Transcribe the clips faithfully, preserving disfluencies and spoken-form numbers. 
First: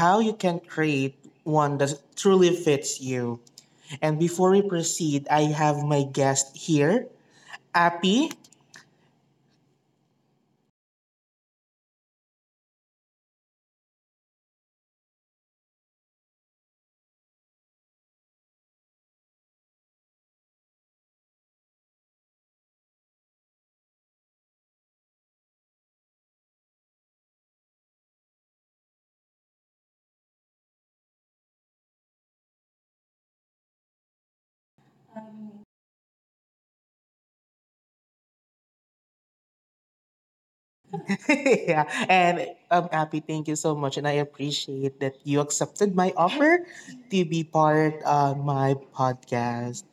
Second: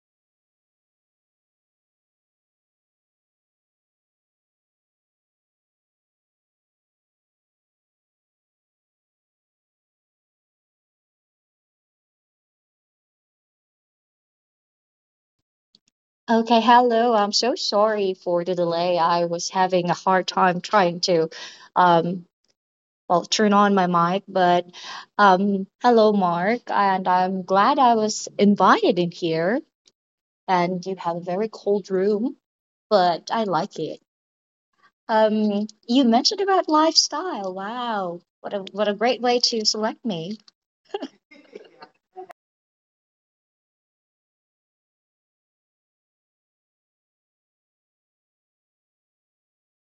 how you can create one that truly fits you. And before we proceed, I have my guest here, Appy. Okay, hello. I'm so sorry for the delay. I was having a hard time trying to, um, well, turn on my mic, but um, hello, Mark, and I'm glad I was invited in here. And you have a very cold room, but I like it. Um, you mentioned about lifestyle. Wow, what a what a great way to select me. Yeah, and um, Happy, thank you so much, and I appreciate that you accepted my offer to be part on my podcast.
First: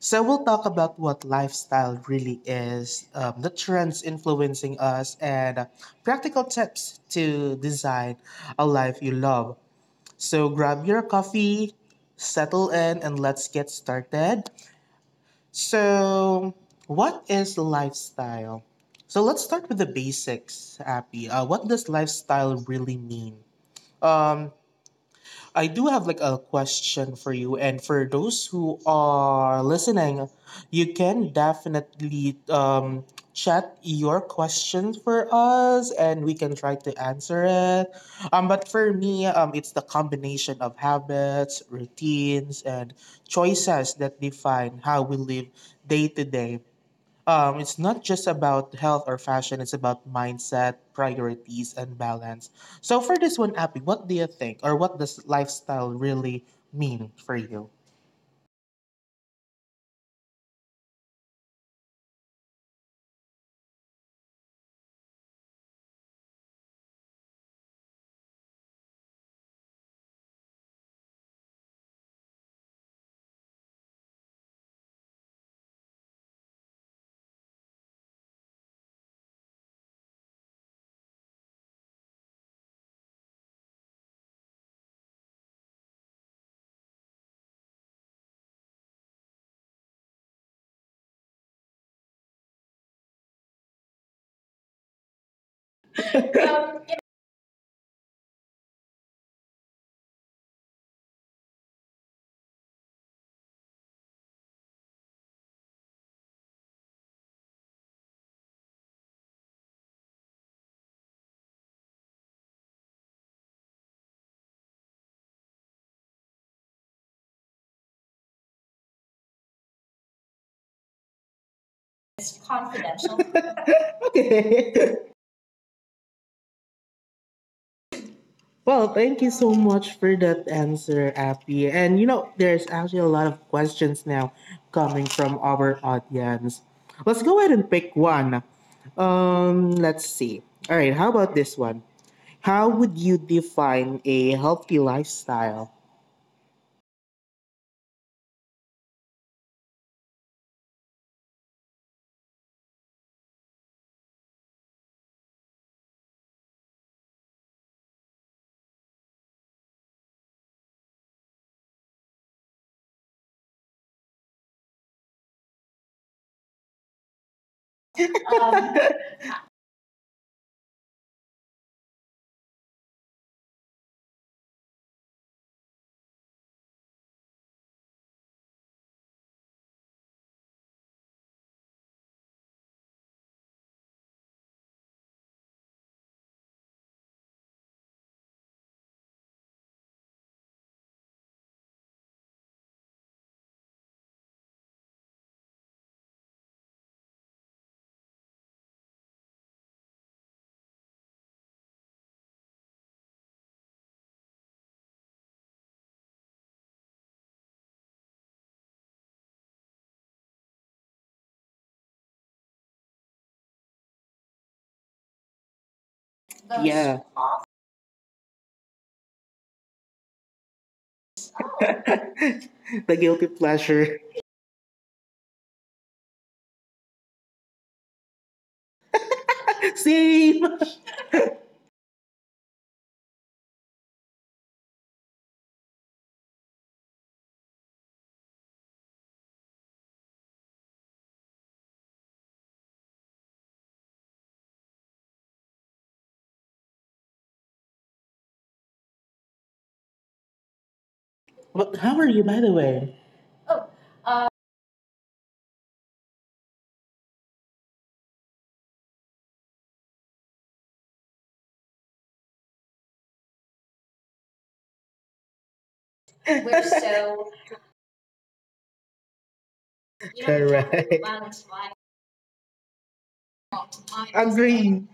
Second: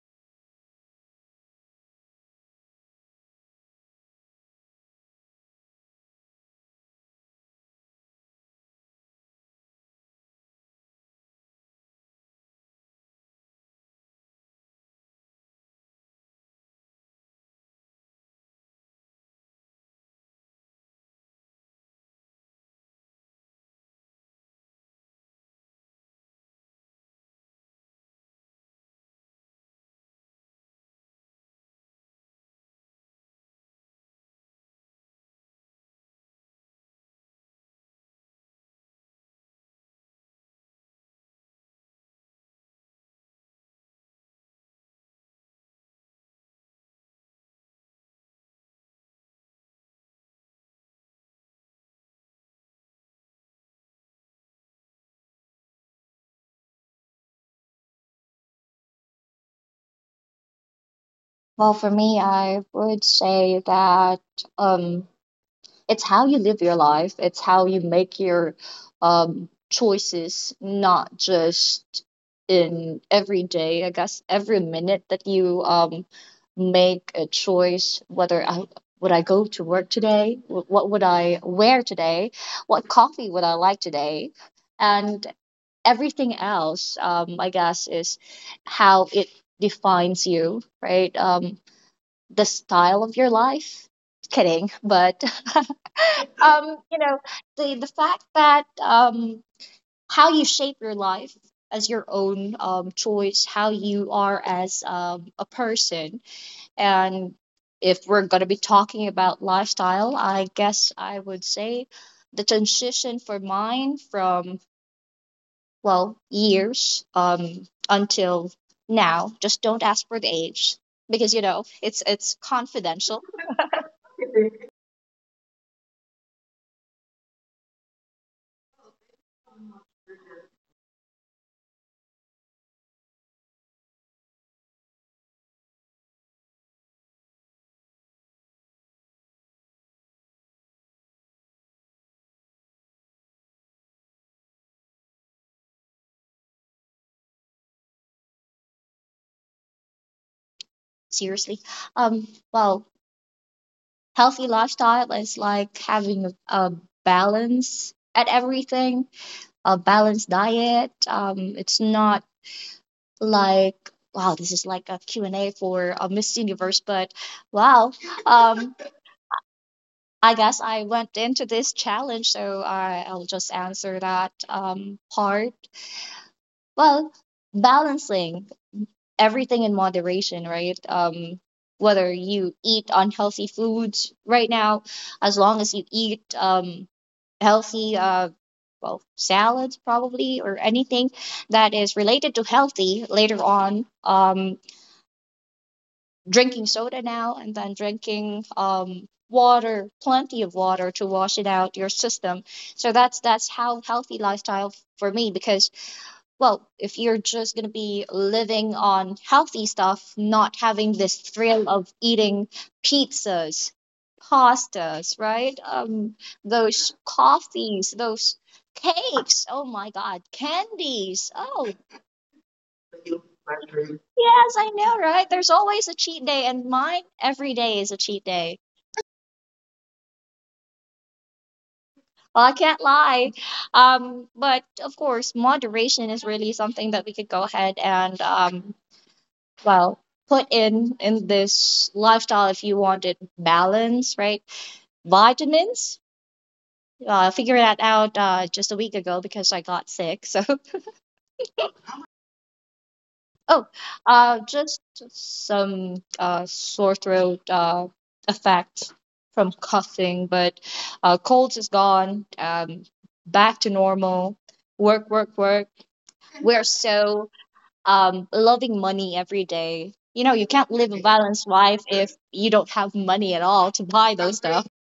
So we'll talk about what lifestyle really is, um, the trends influencing us, and uh, practical tips to design a life you love. So grab your coffee, settle in, and let's get started. So, what is lifestyle? So let's start with the basics, Appy. Uh, what does lifestyle really mean? Um, I do have like a question for you, and for those who are listening, you can definitely um, chat your questions for us, and we can try to answer it. Um, but for me, um, it's the combination of habits, routines, and choices that define how we live day to day. Um, it's not just about health or fashion, it's about mindset, priorities, and balance. So, for this one, Abby, what do you think, or what does lifestyle really mean for you? Well, for me, I would say that. um. it's how you live your life, it's how you make your um, choices, not just in every day, I guess every minute that you um, make a choice. Whether i would i go to work today, Wh- what would I wear today, what coffee would I like today, and everything else, um, I guess, is how it defines you, right? Um, the style of your life, kidding, but um, you know, the the fact that, um, how you shape your life as your own um, choice, how you are as um, a person, and if we're gonna be talking about lifestyle, I guess I would say the transition for mine from, well, years, um, until now. Just don't ask for the age because you know it's it's It's confidential. confidential. Okay. Well, thank you so much for that answer, Abby. And you know, there's actually a lot of questions now coming from our audience. Let's go ahead and pick one. Um, let's see. All right, how about this one? How would you define a healthy lifestyle? Seriously, um, well, healthy lifestyle is like having a, a balance at everything, a balanced diet. Um, it's not like, wow, this is like a Q and A for a Miss Universe, but wow. Um, Um, I guess I went into this challenge, so I, I'll just answer that um, part. Well, balancing everything in moderation, right? Um, whether you eat unhealthy foods right now, as long as you eat um, healthy, uh, well, salads probably, or anything that is related to healthy later on, um, drinking soda now and then drinking, um, water, plenty of water to wash it out your system. So that's that's how healthy lifestyle for me, because, well, if you're just going to be living on healthy stuff, not having this thrill of eating pizzas, pastas, right? Um, those yeah. coffees, those cakes. Oh my God, candies. Oh, The guilty pleasure. yes, I know, right? There's always a cheat day, and mine every day is a cheat day. Same. Well, I can't lie. Um, but of course, moderation is really something that we could go ahead and, um, well, put in in this lifestyle if you wanted balance, right? Vitamins, uh, figured that out uh, just a week ago because I got sick. So, But how are you, by the way? oh, Oh. Uh, uh, just some uh, sore throat uh, effect from coughing, but uh, cold is gone. Um, back to normal. Work, work, work. we're We're so, so um, loving money every day. you You know, know, you can't live a correct. Balance balanced life. life if you don't have money at all to Mine is buy those stuff. agree.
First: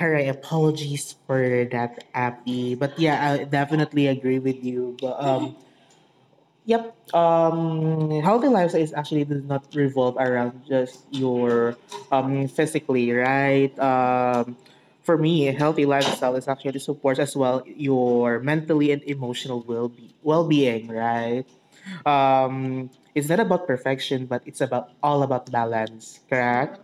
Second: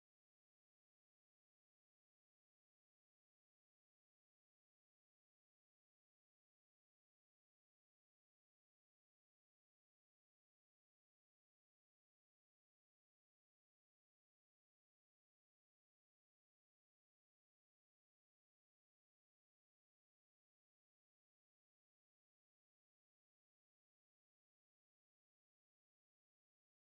All right. Apologies for that, Abby. But yeah, I definitely agree with you. But um, yep. Um, healthy lifestyle is actually does not revolve around just your um, physically, right? Um, for me, a healthy lifestyle is actually supports as well your mentally and emotional well be well being, right? Um, it's not about perfection, but it's about all about balance, correct?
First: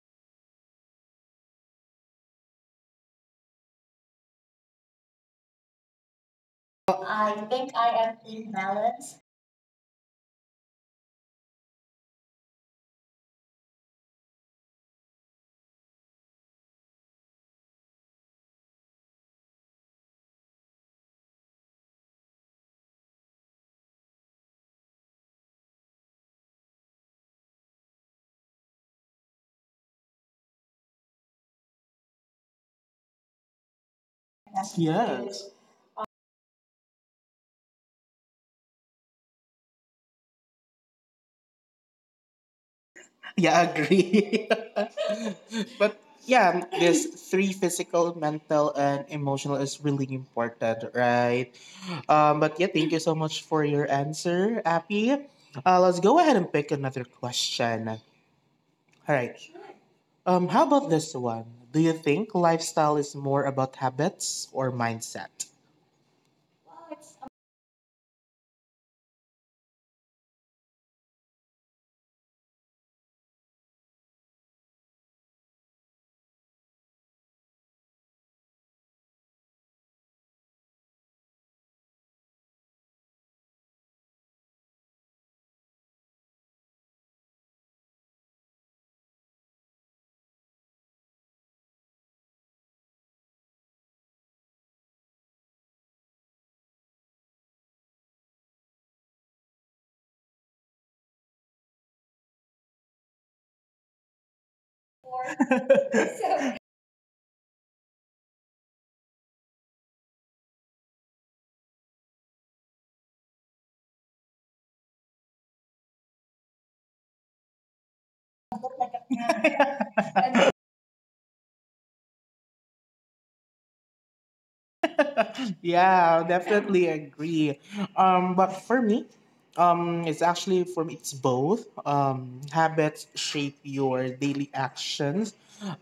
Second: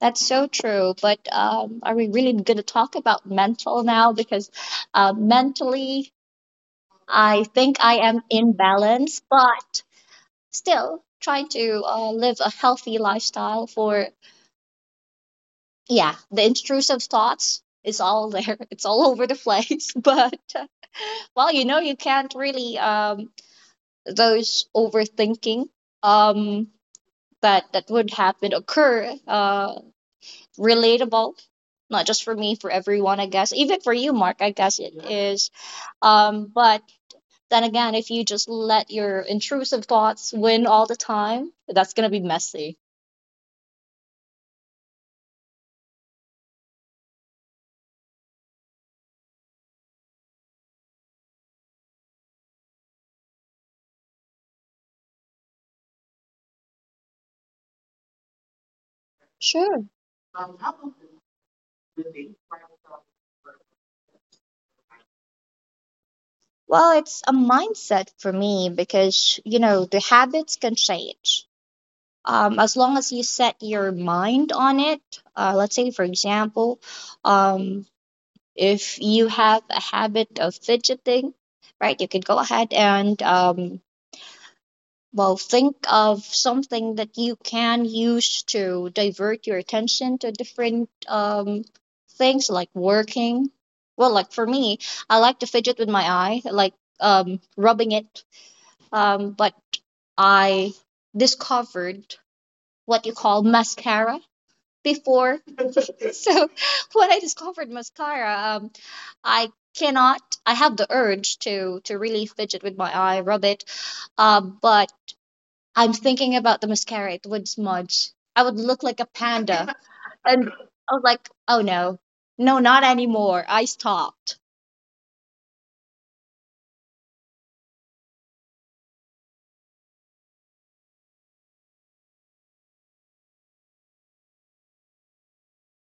That's so true. But um, are we really going to talk about mental now? Because, uh, mentally, I I think think I I am am in in balance, balance. but still trying to uh, live a healthy lifestyle for, yeah, the intrusive thoughts is all there. It's all over the place. But, uh, well, you know, you can't really, um, those overthinking, um, that that would happen, occur, uh, relatable, not just for me, for everyone, I guess. Even for you, Mark, I guess it is. Yes. Um, but then again, if you just let your intrusive thoughts win all the time, that's gonna be messy. Yeah, I agree. But yeah, this three physical, mental, and emotional is really important, right? Um, but yeah, thank you so much for your answer, Appy. Uh, let's go ahead and pick another question. All right. Sure. Um, how about this one? Do you think lifestyle is more about habits or mindset? Well, it's a mindset for me, because you know the habits can change. Um, as long as you set your mind on it, uh, let's say, for example, um, if you have a habit of fidgeting, right, you can go ahead and, um, well, think of something that you can use to divert your attention to different, um, things like working. Well, like for me, I like to fidget with my eye, like, um, rubbing it. Um, but I discovered what you call mascara before. So when I discovered mascara, um, I cannot. I have the urge to to really fidget with my eye, rub it. Uh, but I'm thinking about the mascara. It would smudge. I would look like a panda, and I was like, oh no, no, not anymore. I stopped. Yeah, I definitely agree. Um, but for me, um, it's actually for me, it's both. Um, habits shape your daily actions,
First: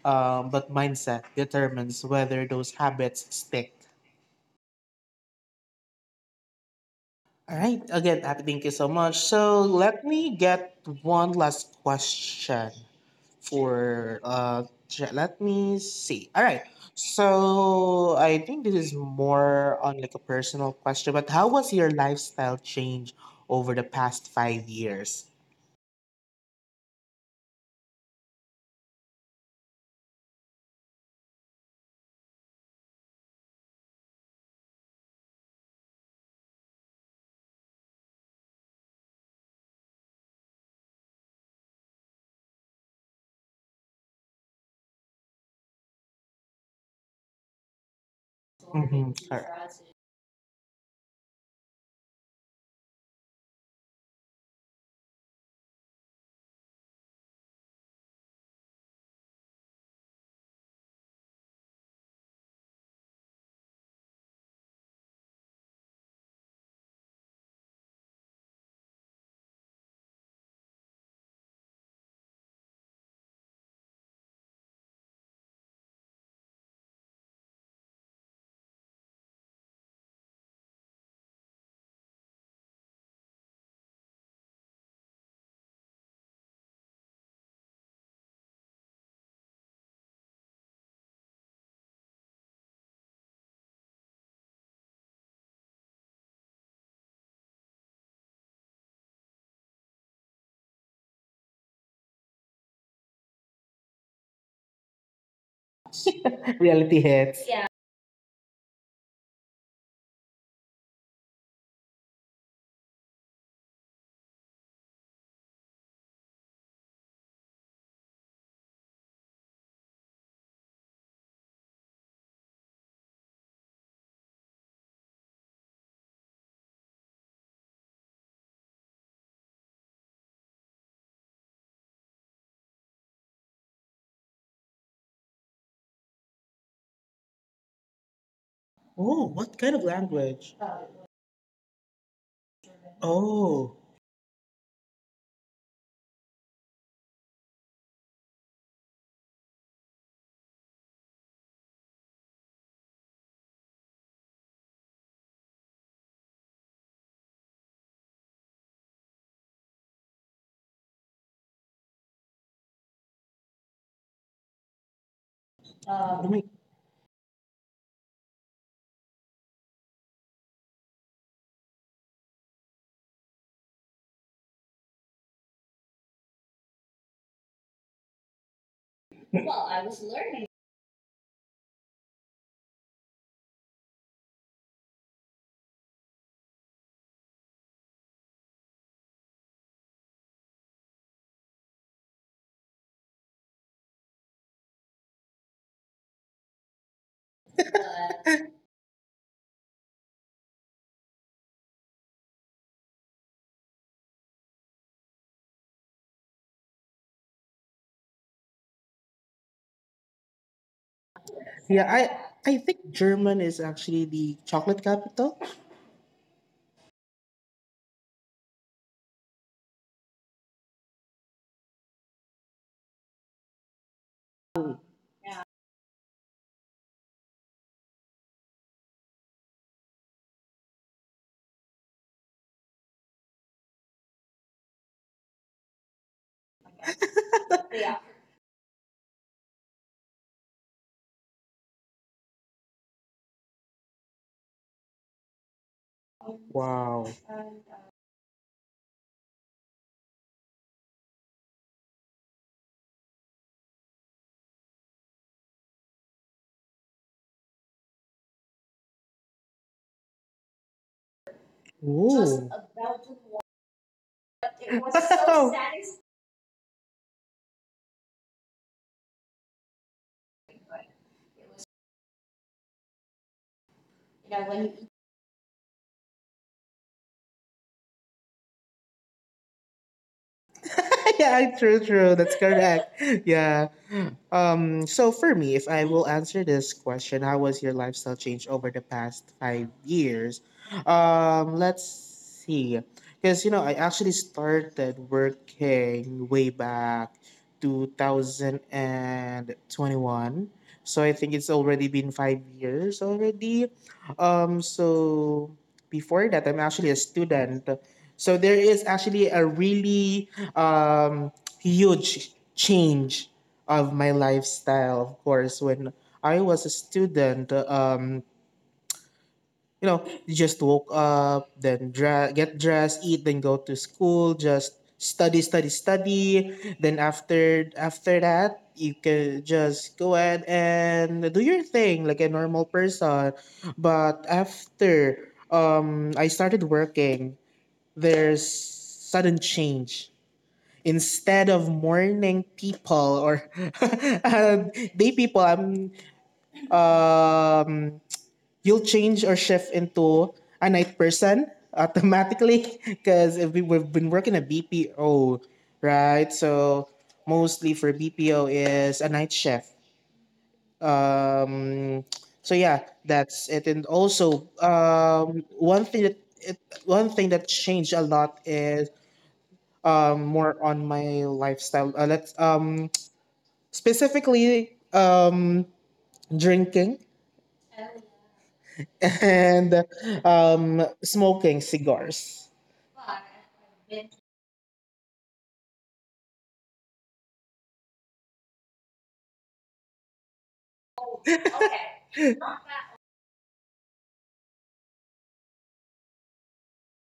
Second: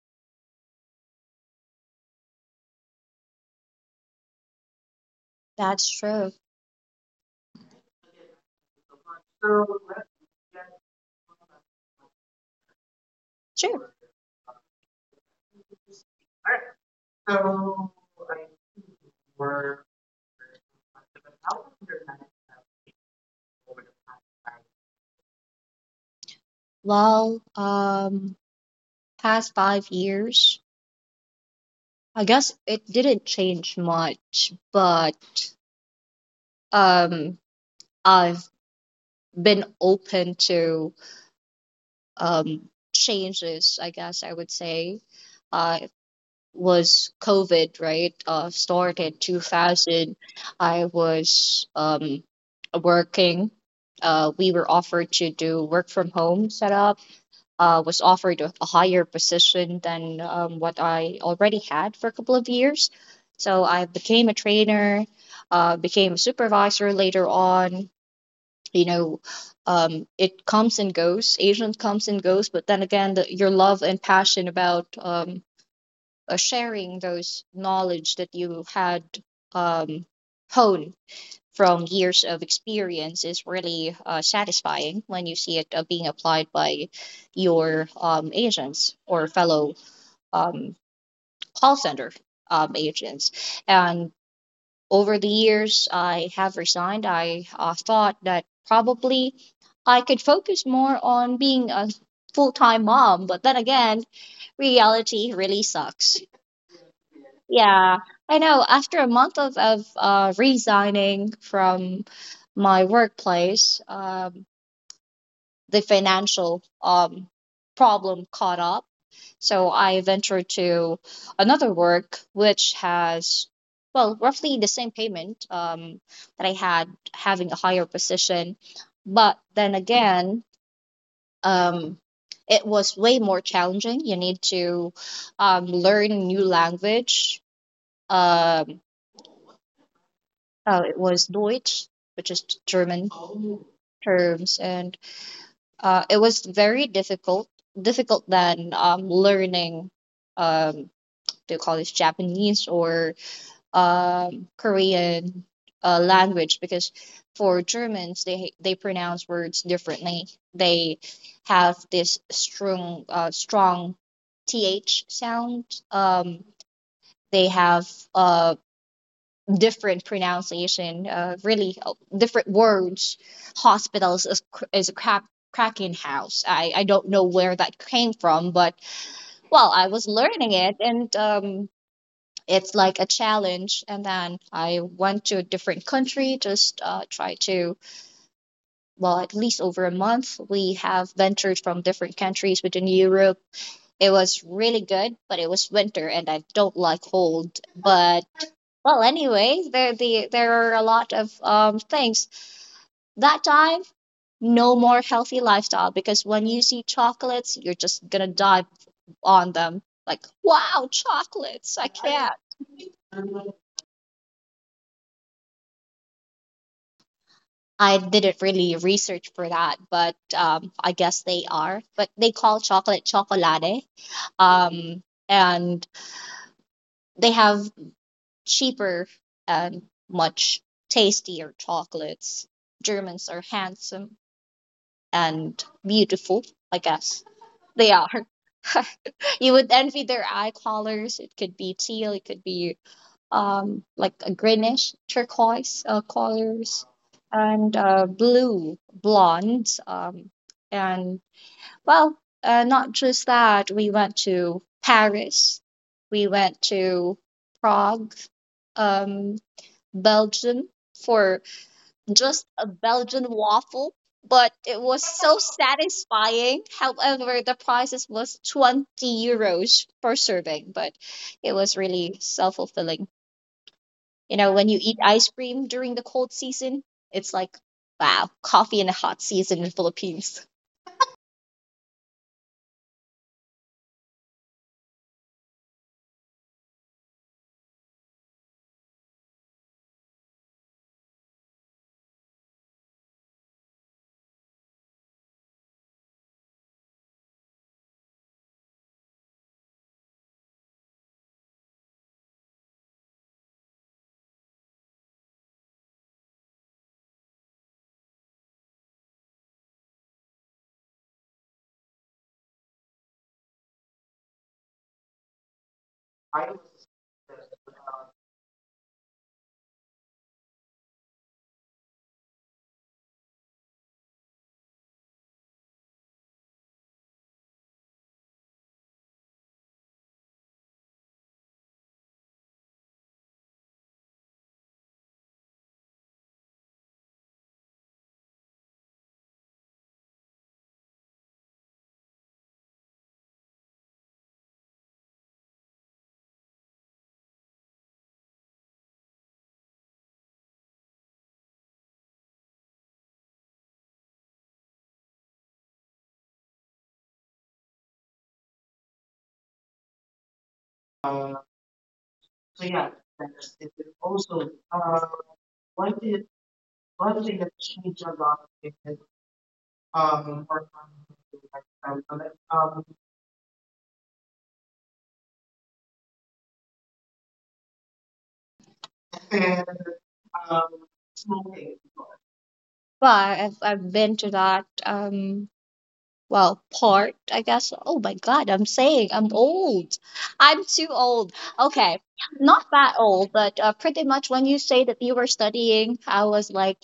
um, but mindset determines whether those habits stick. That's true. All right. Again, Abby, thank you so much. So let me get one last question Sure. for uh tr- let me see. All right, so I think this is more on like a personal question, but how was your lifestyle change over the past five years? Well, um, past five years, I guess it didn't change much, but, um, I've been open to, um, changes, I guess I would say. Uh, it was COVID, right? Uh, started Mhm. All right. two thousand. I was um, working. Uh, we were offered to do work from home setup. Uh, was offered a, a higher position than um, what I already had for a couple of years. So I became a trainer, uh, became a supervisor later on, you know, um, it comes and goes, asian comes and goes, but then again, the, your love and passion about, um, uh, sharing those knowledge that you had, um, honed from years of experience, is really uh, satisfying when you see it uh, being applied by your um, agents or fellow um, call center um, agents. And over the years, I have resigned. I uh, thought that probably I could focus more on being a full time mom, but then again, reality really sucks. Reality hits, yeah. Yeah, I know. After a month of, of uh, resigning from my workplace, um, the financial um, problem caught up. So I ventured to another work which has, well, roughly the same payment um, that I had having a higher position. But then again, um, it was way more challenging. You need to um, learn new language. Um, Oh, what kind of language? uh, it was Deutsch, which is German Oh. terms, and uh, it was very difficult, difficult than um, learning, um, do you call this Japanese or um, Korean uh, language, because for Germans, they they pronounce words differently. They have this strong uh, strong "th" sound. Oh Um, my- they have, uh, different pronunciation, uh, really uh, different words. Hospitals is, cr- is a crap cracking house. I, I don't know where that came from, but, well, I was learning it, and, um, it's like a challenge. And then I went to a different country, just uh, try to, well, at least over a month we have ventured from different countries within Europe. It was really good, but it was winter and I don't like cold, but, well, anyway, there the there are a lot of um, things that time. No more healthy lifestyle, because when you see chocolates you're just gonna dive on them, like, wow, chocolates, Yeah, I can't. i i think German is actually the chocolate capital. I didn't really research for that, but um, I guess they are. But they call chocolate chocolate, um, and they have cheaper and much tastier chocolates. Germans are handsome and beautiful, I guess. They are. You would envy their eye colors. It could be teal, it could be, um, like a greenish turquoise uh, colors, Wow. and uh, blue blondes. Um, and, well, uh, not just that, we went to Paris, we went to Prague, um, Belgium, for Oh. just a Belgian waffle. But But it it was was so so satisfying, satisfying. However, the prices was twenty euros per serving, but it was really self fulfilling. You you know, know, when when you you eat ice cream during the cold season, it's like, wow, coffee in the hot season in Philippines. eat yeah, true, true. That's correct. Yeah. Um, so for me, if I will answer this question, how was your lifestyle change over the past five years? Um, let's see. Because, you know, I actually started working way back two thousand twenty-one. So I think it's already been five years already. Um, so before that, I'm actually a student. So there is actually a really um, huge change of my lifestyle, of course, when I was a student. Um, you know, you just woke up, then dra- get dressed, eat, then go to school, just study, study, study. Then after after that, you can just go ahead and do your thing like a normal person. But after um, I started working, there's sudden change instead of morning people, or uh, day people, I'm um you'll change or shift into a night person automatically. Because we, we've been working a B P O, right? So mostly for B P O is a night shift. um so yeah, that's it. And also um one thing that it, one thing that changed a lot is um more on my lifestyle. Uh, let's um specifically, um, drinking and um, smoking cigars. But I've, I've been to that, um, well, part, I guess. Oh my God, I'm saying I'm old. I'm too old. Okay, not that old, but uh, pretty much when you say that you were studying, I was like,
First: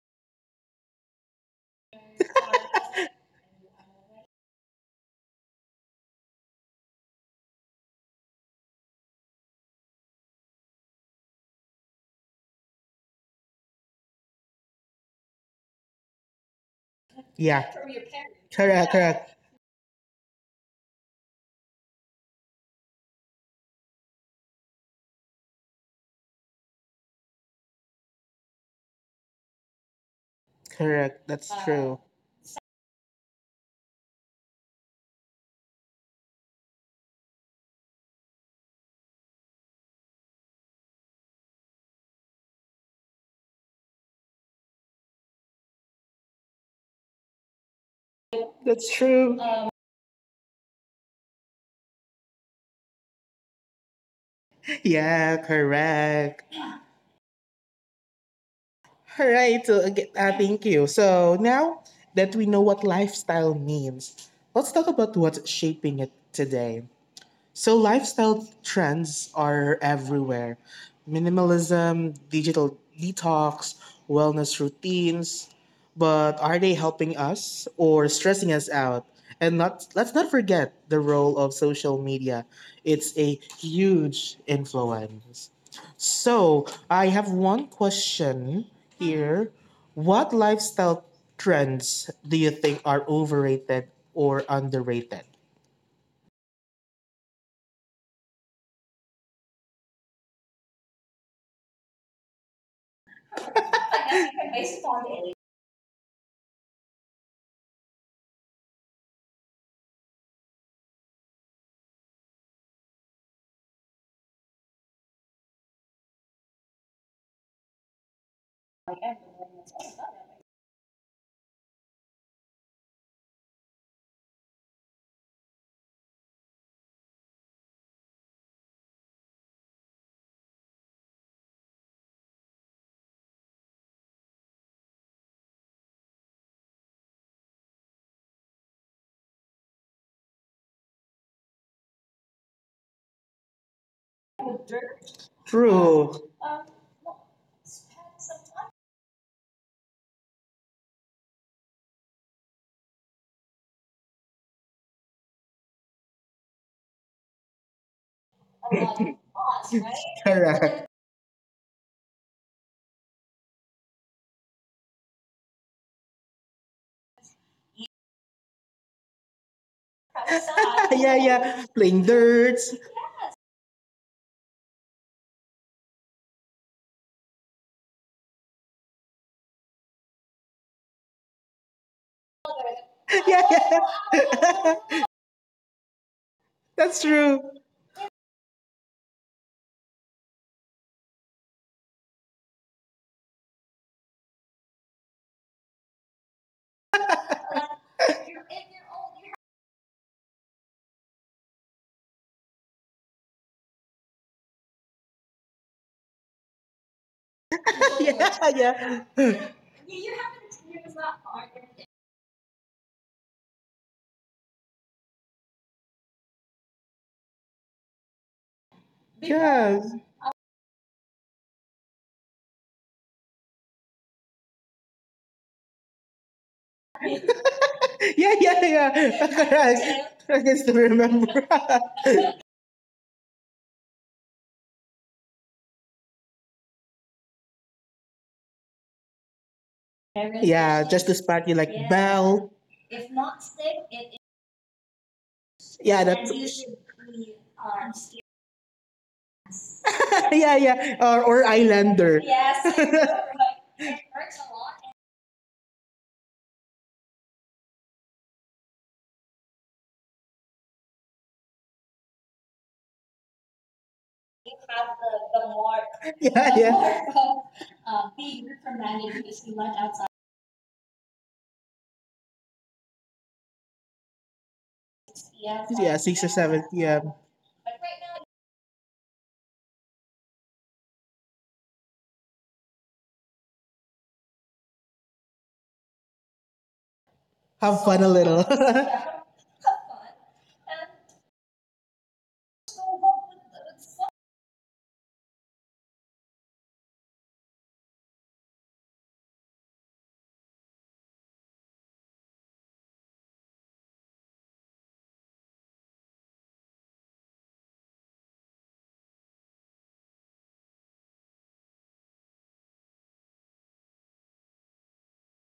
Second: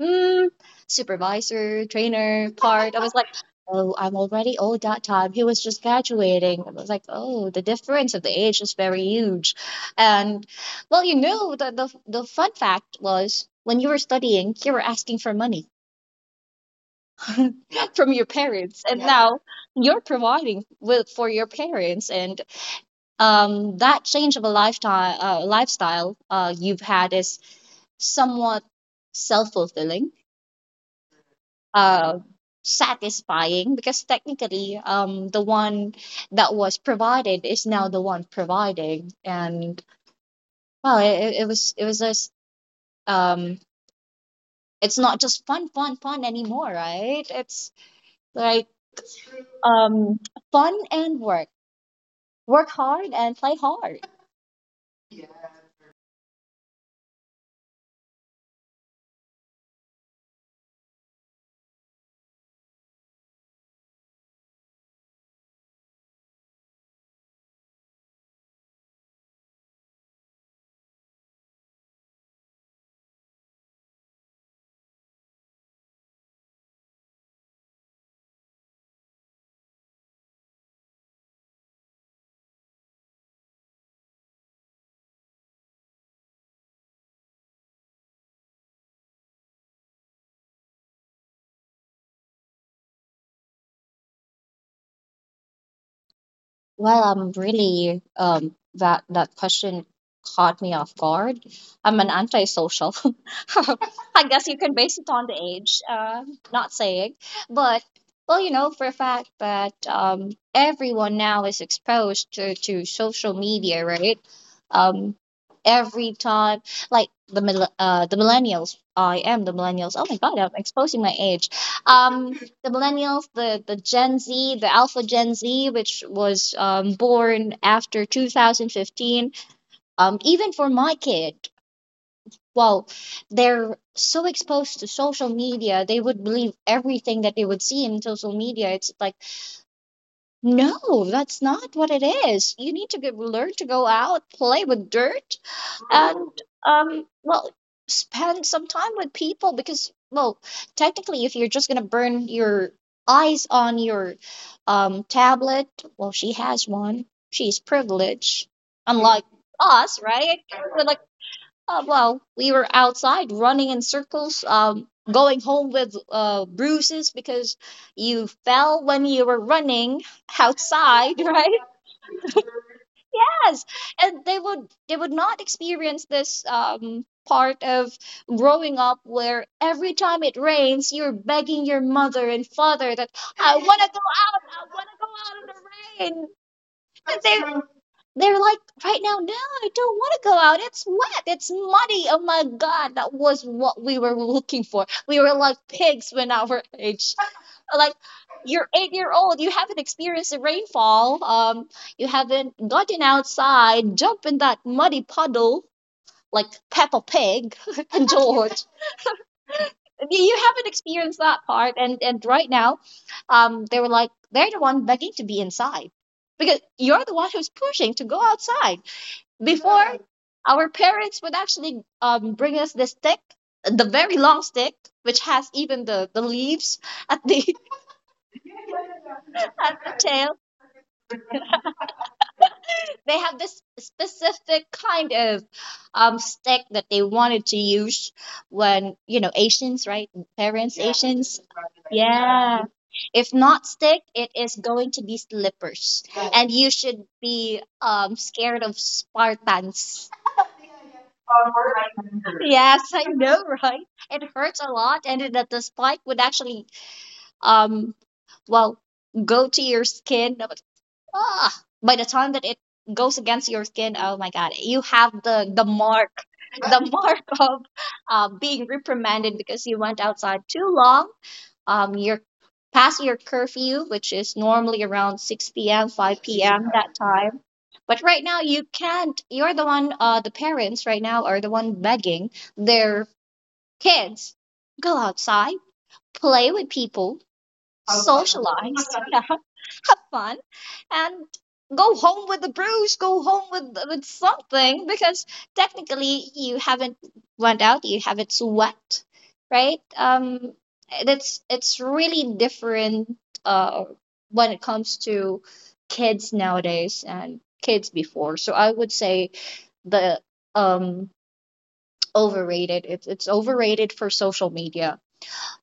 mm, supervisor, trainer part. I was like, oh, I'm already old that time. He was just graduating. I was like, oh, the difference of the age is very huge. And, well, you know, the, the, the fun fact was when you were studying, you were asking for money Yeah. from your parents. Correct, And correct, now you're providing with, for your parents. And um, that change of a lifetime, uh, lifestyle uh, you've had is somewhat self fulfilling, correct. That's true. uh, satisfying, because technically, um the one that was provided is now the one providing. And, well, it, it was, it was a s- um it's not just fun fun fun anymore, right? It's like, That's true. um fun and work, work hard and play hard. Yeah, correct. All right. So, again, uh, thank you. So now that we know what lifestyle means, let's talk about what's shaping it today. So lifestyle trends are everywhere. Minimalism, digital detox, wellness routines. But are they helping us or stressing us out? And not, let's not forget the role of social media. It's a huge influence. So I have one question here. What lifestyle trends do you think are overrated or underrated? Well, I'm really, um that that question caught me off guard. I'm an antisocial. I guess you can base it on the age. Uh, not saying, but, well, you know for a fact that um everyone now is exposed to to social media, right? Um, every time, like the mil- uh the millennials. I am the millennials. Oh my God, I'm exposing my age. Um, the millennials, the, the Gen Z, the Alpha Gen Z, which was um, born after two thousand fifteen, um, even for my kid, well, they're so exposed to social media, they would believe everything that they would see in social media. It's like, no, that's not what it is. You need to go, learn to go out, play with dirt, and, True. um, well, spend some time with people, because, well, technically, if you're just gonna burn your eyes on your um tablet, well, she has one. She's privileged, unlike us, right? Correct. Uh, well, we were outside running in circles, um, going home with uh, bruises because you fell when you were running outside, Yeah, right? yeah. Playing dirts. Yes, and they would they would not experience this um, part of growing up where every time it rains, you're begging your mother and father that I Yeah, want to go out, I want yeah. to go out in the rain. That's But true. they're they're like right now, no, I don't want to go out. It's wet. It's muddy. Oh my God, that was what we were looking for. We were like pigs when our age. Like you're eight year old, you haven't experienced the rainfall. Um, you haven't gotten outside, jump in that muddy puddle like Peppa Pig and Yeah, George, yeah. you haven't experienced that part, and and right now um they were like they're the one begging to be inside because you're the one who's pushing to go outside before Yes. our parents would actually um bring us the stick, the very long stick, which has even the the leaves at the Yeah, yeah, yeah. at the Correct. tail. I can still remember. They have this specific kind of um stick that they wanted to use when, you know, Asians, right? Parents, yeah. Yeah, just to Asians. spark you like, yeah, Yeah. bell. If not stick, it is going to be slippers, Yeah, that's and you you, should be um, um scared of Spartans. yeah, yeah. Or, or Islander. Yes, Yes, it's right. I know, right? It It hurts hurts a a lot, lot, and and it, that the spike would actually, um, well, go to your skin, ah, by the time that it goes against your skin, oh my god, you you have have the the, the the more. mark, Yeah, the yeah, the mark more, of uh, uh, being being reprimanded reprimanded because because you you went went outside outside too long. Um, you're past your curfew, which is normally around six six p m. p m, Yeah, five six or p m p m that seven p m. But time. But right now right you can't. You're the one. Uh, the parents right now are the one begging their kids go outside, play with people, now, have so fun a little. socialize. Yeah, That have fun fun and and go home with a bruise, just go go home home with with, with with fun. something because technically you haven't went out, you haven't sweat, right? Um, it's it's really different uh when it comes to kids nowadays and kids before. So I would say the um overrated. It's it's overrated for social media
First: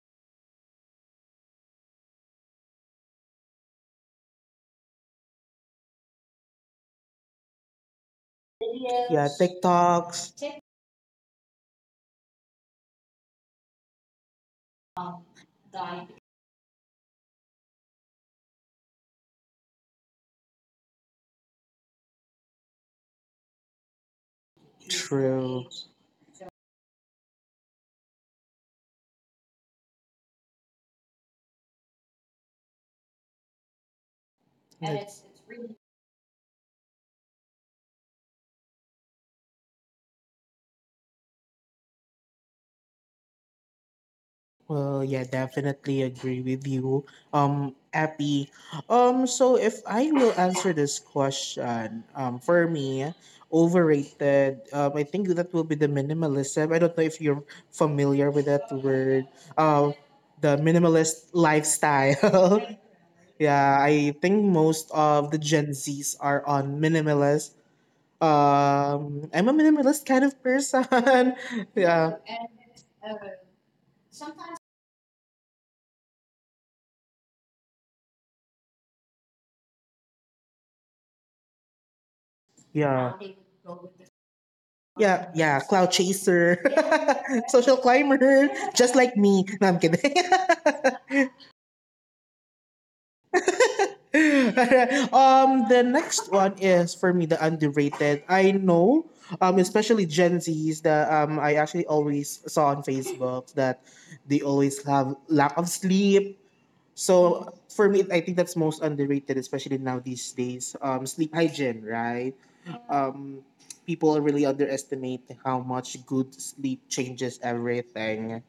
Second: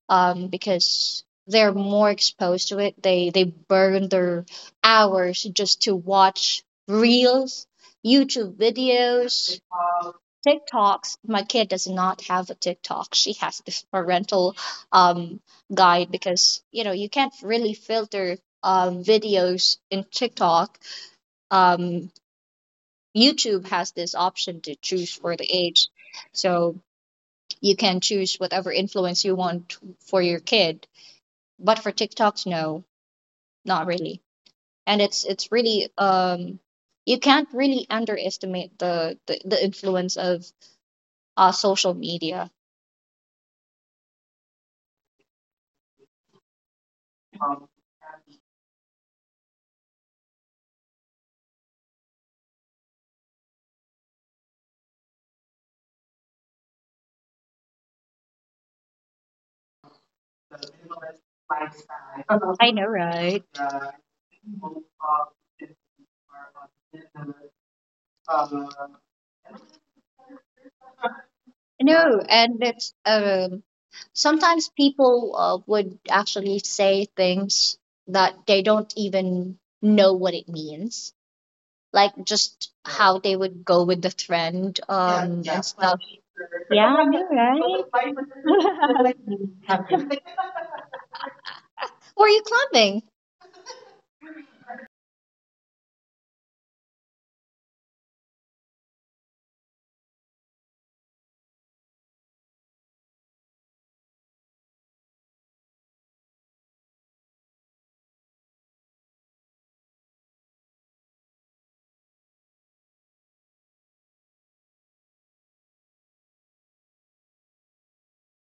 um, because they're more exposed to it. They they burn their hours just to watch reels, YouTube Videos, yeah, videos, TikToks. TikToks. My kid does not have a TikTok. She has this parental TikTok um, guide died. because you know you can't really filter um, videos in TikTok. Um, YouTube has this option to Because of, choose for the true, age. age, so you can choose whatever influence you want for your kid. But for TikToks, no, not really. And And it's it's it's it's really... really um you can't really underestimate the the, the influence of uh, social media. Well, yeah, definitely agree with you, um, Appy. Um, so if I will answer this question, um, for me, overrated. Um, I think that will be the minimalism. I don't know if you're familiar with that word. Um, the minimalist lifestyle. I know, right? Yeah, I think most of the Gen Zs are on minimalist. Um, I'm a minimalist kind of person. Yeah. No, and it's um sometimes people uh, would actually say things that they don't even know what it means, like just Yeah. how they would go with the trend Yeah, um yeah, and cloud stuff. chaser, Yeah, I social know, climber, just like right. me. No, I'm kidding. Were you climbing? um, the next one is for me the underrated. I know, um, especially Gen Zs that, um I actually always saw on Facebook that they always have lack of sleep. So for me, I think that's most underrated, especially now these days. Um, sleep hygiene, right? Um, people really underestimate how much good sleep changes everything.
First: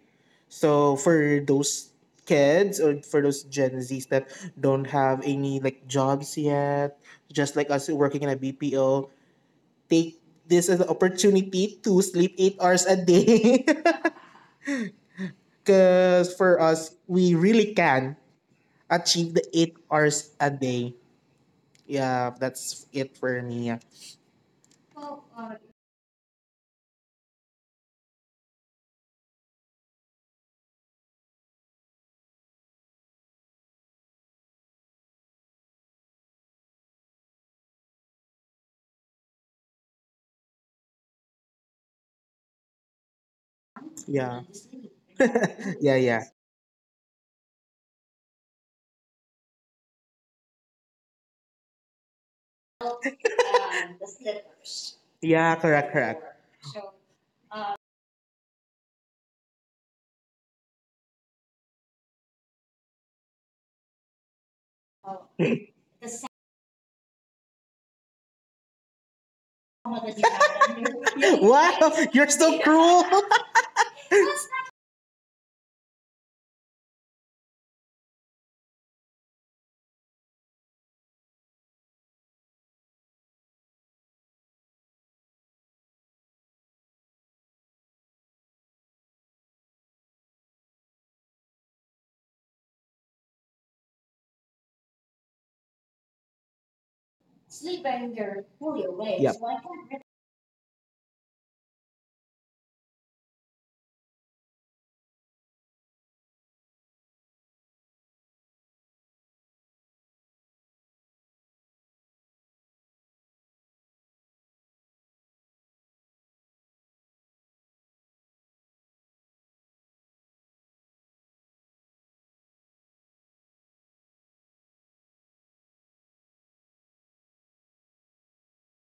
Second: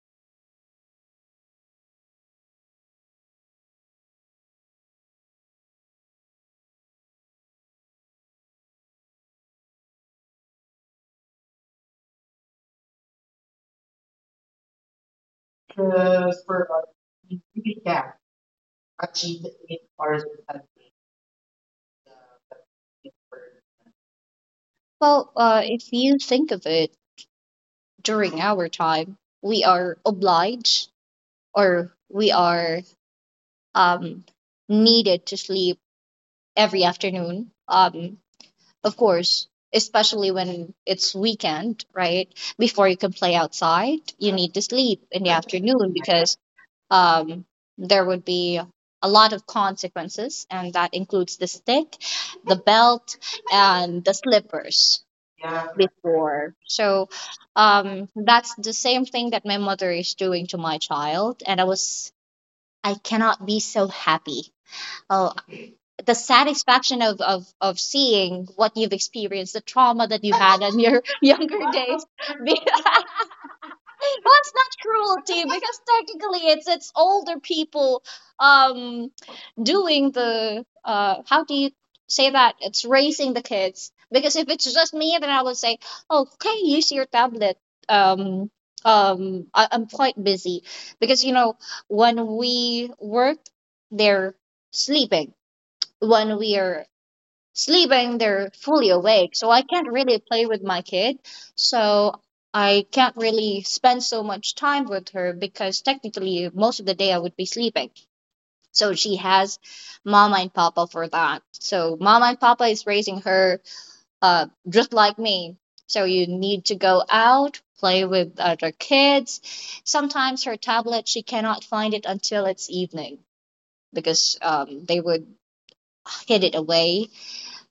So for those kids or for those Gen Zs that don't have any like jobs yet, just like us working in a B P O, take this as an opportunity to sleep eight hours a day. Because for us, we really can achieve the eight hours a day. Yeah, that's it for me. Well, uh, if you think of it, during our time, we are obliged or we are um, needed to sleep every afternoon. Um, of course, especially when it's weekend, right? Before you can play outside, you Yeah. need to sleep in the afternoon Yeah, yeah. because um, there would be a lot of consequences, and that includes the stick, the um, belt, and the the slippers. slippers. Yeah, Yeah, correct, correct. before. So um, that's the same thing that my mother is doing to my child, and I was I cannot be so happy. Oh, the satisfaction of of of seeing what you've experienced, the trauma that you had in your younger Wow, days, you're so cruel. well, it's not cruelty. Because technically it's it's older people um doing the uh how do you say that, it's raising the kids, because if it's just me then I would say okay, use your tablet. Um um I, I'm quite busy because, you know, when we work they're sleeping, when we are Sleep when sleeping, they're they're fully awake. fully Yep. So awake. So I really... can't really play with my kid. So I can't really spend so much time with her because technically most of the day I would be sleeping. So she has mama and papa for that. So mama and papa is raising her, uh, just like me. So you need to go out, play with other kids. Sometimes her tablet, she cannot find it until it's evening because um, they would hid it away.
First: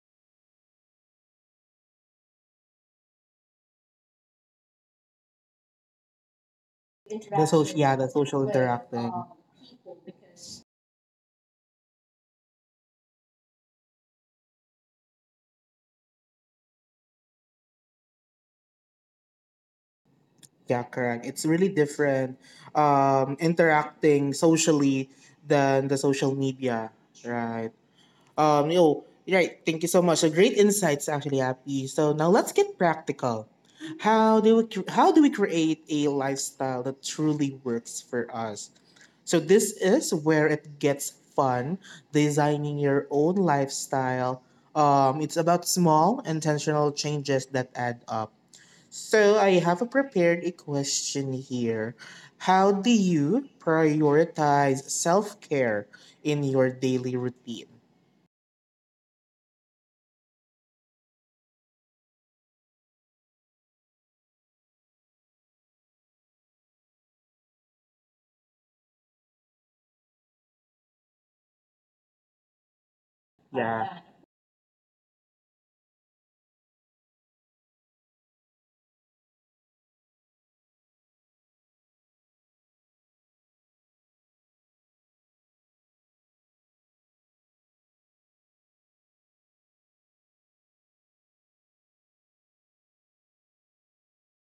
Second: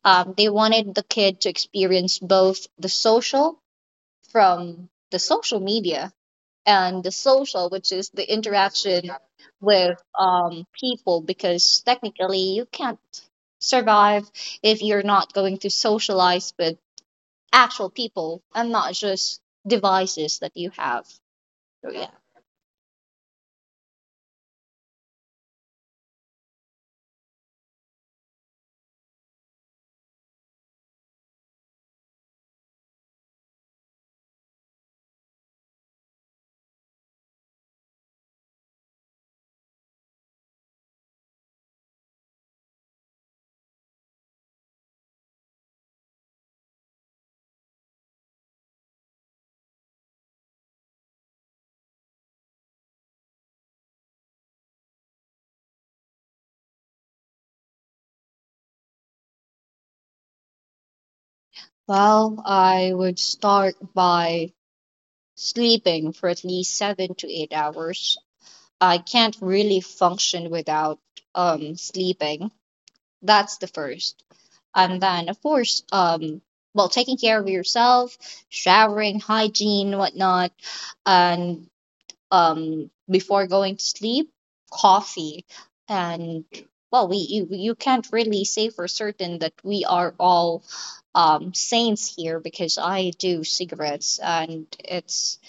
um, They wanted the kid to experience both the social, from the social media, and the The social, social, which yeah, is the the social interaction interacting, um, with um, people, because technically you can't survive if you're not going to socialize with actual people and not just devices that you have. yeah, correct. It's So, really yeah. different, um, interacting socially than the social media, right? Um, yo, right. Thank you so much. So great insights, actually, Happy. So now let's get practical. How do we cre- how do we create a lifestyle that truly works for us? So this is where it gets fun, designing your own lifestyle. Um, it's about small intentional changes that add up. So I have prepared a question here. How do you prioritize self-care in your daily routine? Well, I would start by sleeping for at least seven to eight hours. I can't really function without um, sleeping. That's the first. Yeah, And then, of course, um, well, taking care of yourself, showering, hygiene, whatnot. And um, before going to sleep, coffee. And, well, we you, you can't really say for certain that we are all um, saints here, because I do cigarettes and it's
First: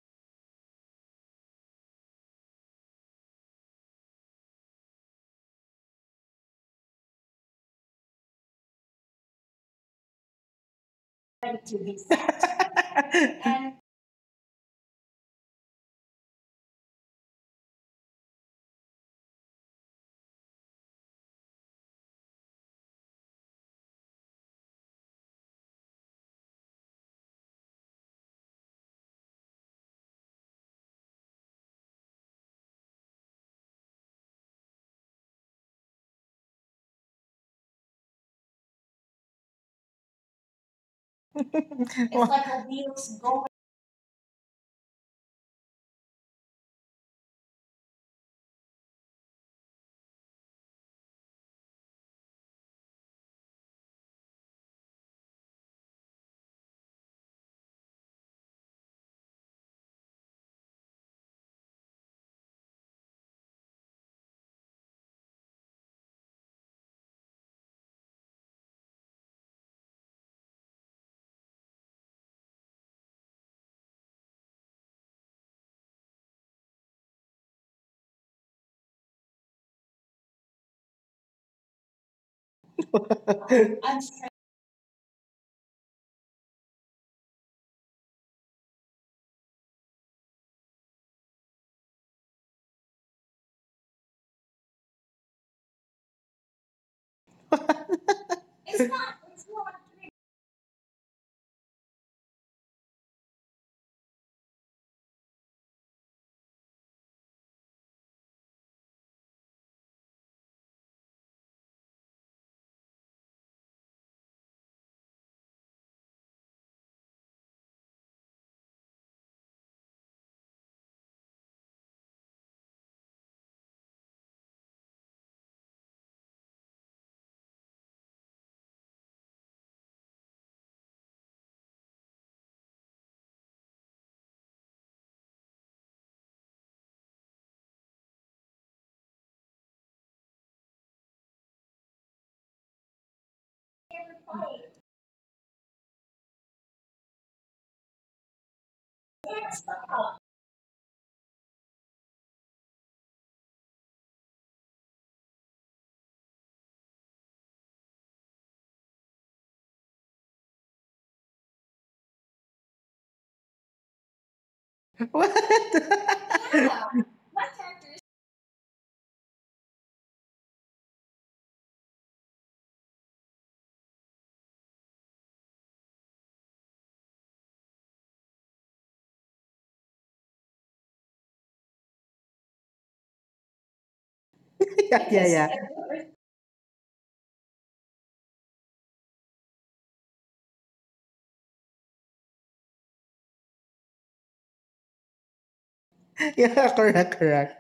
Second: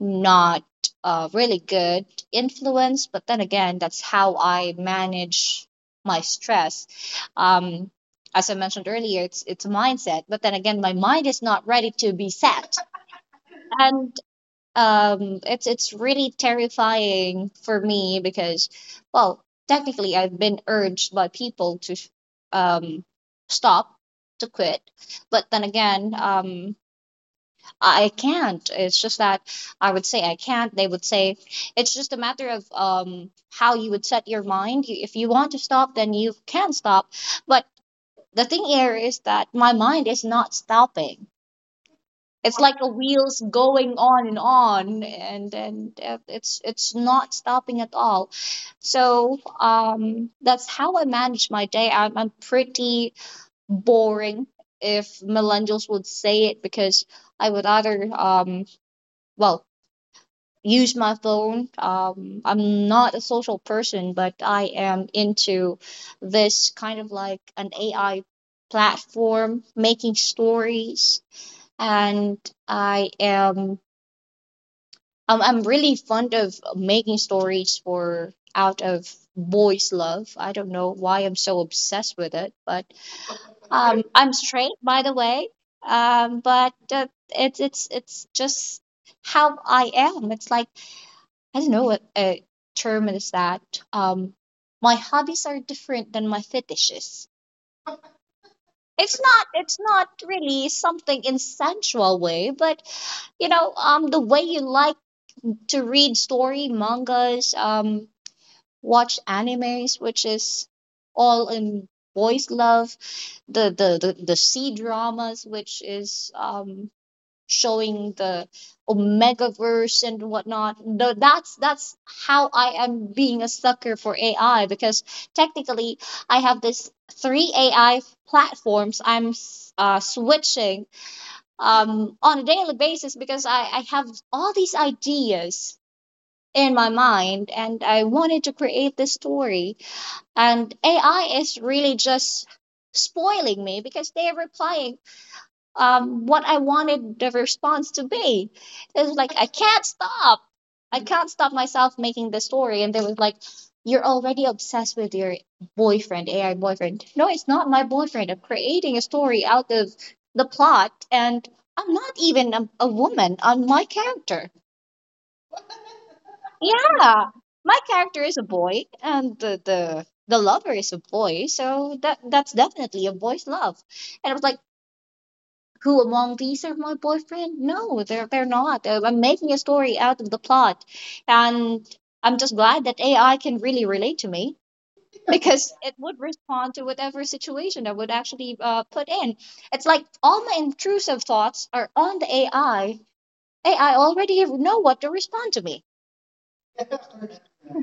not a really good influence, but then again, that's how I manage my stress. Um, as I mentioned earlier, it's it's a mindset, but then again, my mind is not ready ready to to be be set, sent. and um, it's it's really terrifying for me because, well, technically, I've been urged by people to um, stop, to quit, but then again, um, I can't. It's just that I would say I can't. They would say it's just a matter of um, how you would set your mind. You, if you want to stop, then you can stop. But the thing here is that my mind is not stopping. And it's, what? It's Like like a a wheels wheels going, going on and on, and and uh, it's it's not stopping at all. So um, that's how I manage my day. I'm, I'm pretty boring, if millennials would say it, because I would either um, well, use my phone. Um, I'm not a social person, but I am into this kind of like an A I platform making stories, and I am I'm, I'm really fond of making stories for out of boys love. I don't know why I'm so obsessed with it, but um I'm unstraight. straight, by the way. Um but uh, It's it's it's just how I am. It's like I don't know what a term is that. Um, my hobbies are different than my fetishes. It's It's not, not. it's It's not. not really something in sensual way, but you know, um, the way you like to read story mangas, um, watch animes, which is all in boys love, the the the, the C dramas, which is um showing the omega verse and whatnot, the, that's that's how I am being a sucker for AI, because technically I have this three A I platforms i'm s- uh, switching um, on a daily basis because I, I have all these ideas in my mind and I wanted to create this story, and AI is really just spoiling me because they're replying um, what I wanted the response to be. It was like, I can't stop. I can't stop myself making the story. And they was like, you're already obsessed with your boyfriend, A I boyfriend. No, it's not my boyfriend. I'm creating a story out of the plot, and I'm not even a, a woman on my character. What? Yeah. Yeah, My my character character is, is a boy, and the, the the lover is a boy, so that that's definitely a boy's love. And I was like, who among these are my boyfriend? No, they're they're not. Uh, I'm making a story out of the plot, and I'm just glad that A I can really relate to me, yeah, yeah, is yeah, because it would everywhere. respond to whatever situation I would actually uh, put in. It's like all my intrusive thoughts are on the A I. A I already know what to respond to me. Yeah, correct, correct.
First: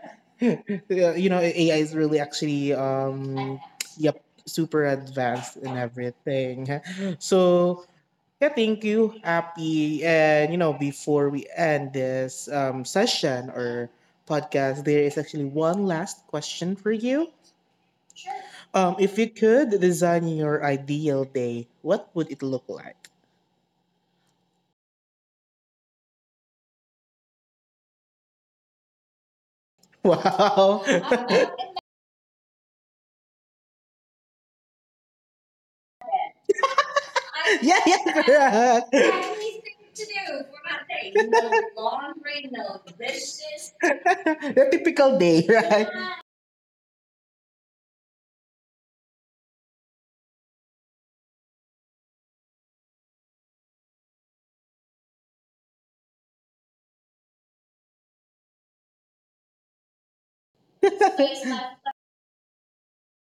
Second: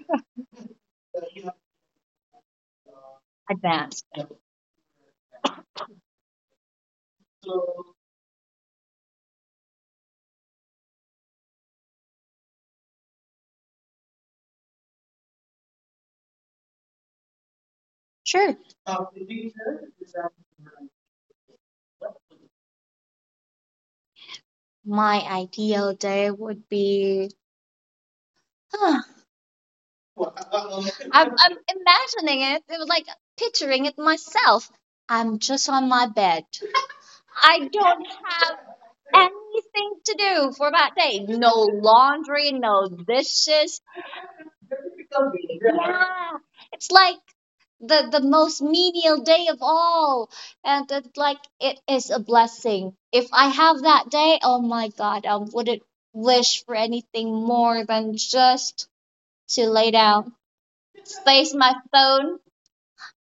Yeah, you know, A I is really actually, um Advanced. yep, super advanced in everything. So yeah, thank you, Happy. And you know, before we end this um session or podcast, there is actually one last question for you. Sure. Sure. Um, if you could design your ideal day, what would it look like? My ideal day would be Wow. Wow, I'm, I'm I, imagining it. It was like picturing it myself. I'm just on my bed. yeah, I yeah, don't have correct, have many things anything to to do for do my for that day. day. No No laundry, laundry, no no dishes. dishes. The typical day, right? Yeah, it's like the the most menial day of all, and it's like it is a blessing. If I have that day, oh my God, I wouldn't wish for anything more than just to lay down, Waste space my my phone,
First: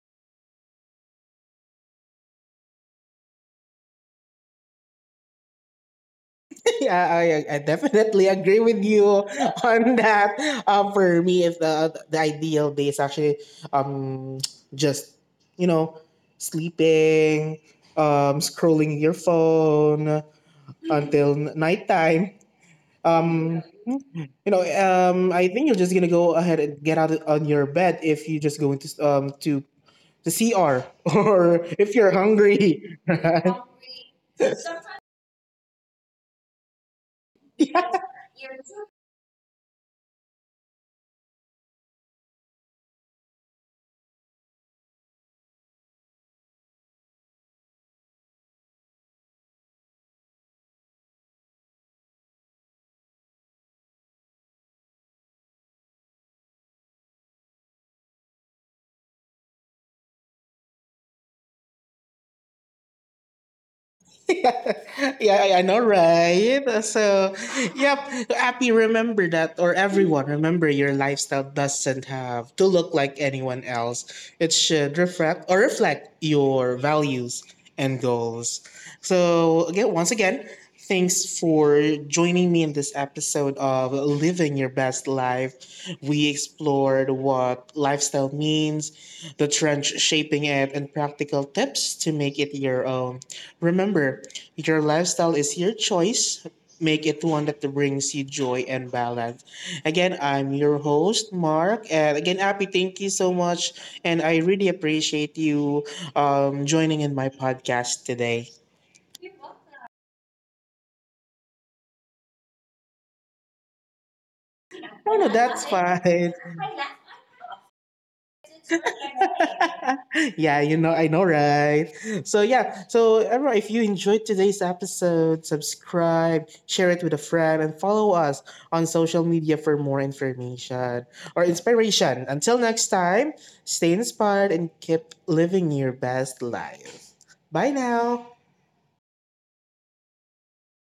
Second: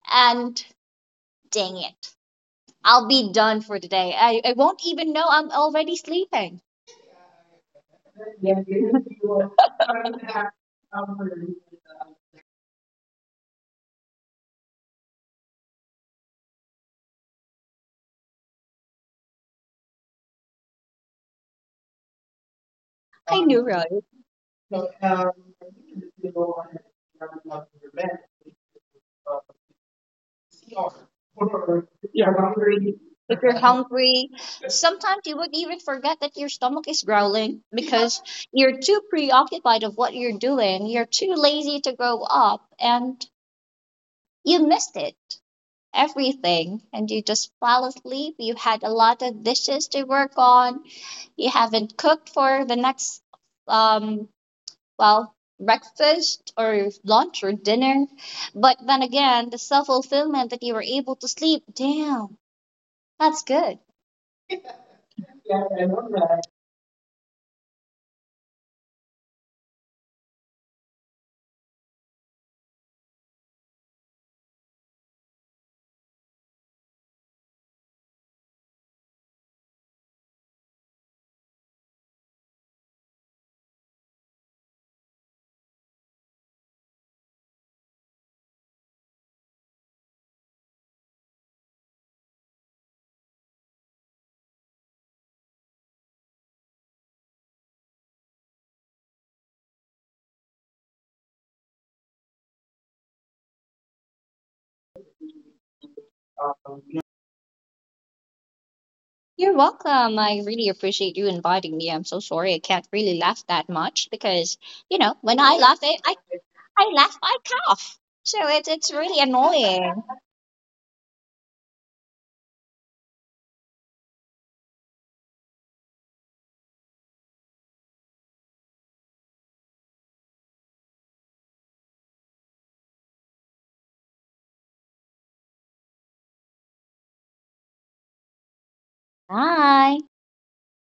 and dang it, I'll be done for today. I, I won't even know I'm already sleeping. Yeah, I, I definitely agree with you on that. Um, for me, if the the ideal day is actually um just, you know, sleeping, um, scrolling your phone. Mhm. Until n- nighttime. I knew Um, right. you know, um, I think you're just gonna go ahead and get out on your bed if you just go into um to the C R or if you're hungry. If Right? you're hungry, sometimes you would even forget that your stomach is growling because Yeah. you're too preoccupied of what you're doing. You're too lazy to grow up and you missed it. Everything and you just fell asleep. You had a lot of dishes to work on. You haven't cooked for the next um well, breakfast or lunch or dinner. But then again, the self fulfillment that you were able to sleep, damn, that's good. Yeah, I know, right? So, yep, Happy, remember that, or everyone, remember your lifestyle doesn't have to look like anyone else. It should reflect or reflect your values and goals. So, again, once again, thanks for joining me in this episode of Living Your Best Life. We explored what lifestyle means, the trends shaping it, and practical tips to make it your own. Remember, your lifestyle is your choice. Make it one that brings you joy and balance. Again, I'm your host, Mark. And again, Happy, thank you so much. And I really appreciate you um, joining in my podcast today. You're welcome. I really appreciate you inviting me. I'm so sorry I can't really laugh that much because, you know, Oh, when no, I that's laugh, I, fine. I, I laugh, I cough. So it's, it's really annoying. Yeah, you know, I know, right? So, yeah, so everyone, if you enjoyed today's episode, subscribe, share it with a friend, and follow us on social media for more information or inspiration. Until next time, stay inspired and keep living your best life. Bye now. Bye.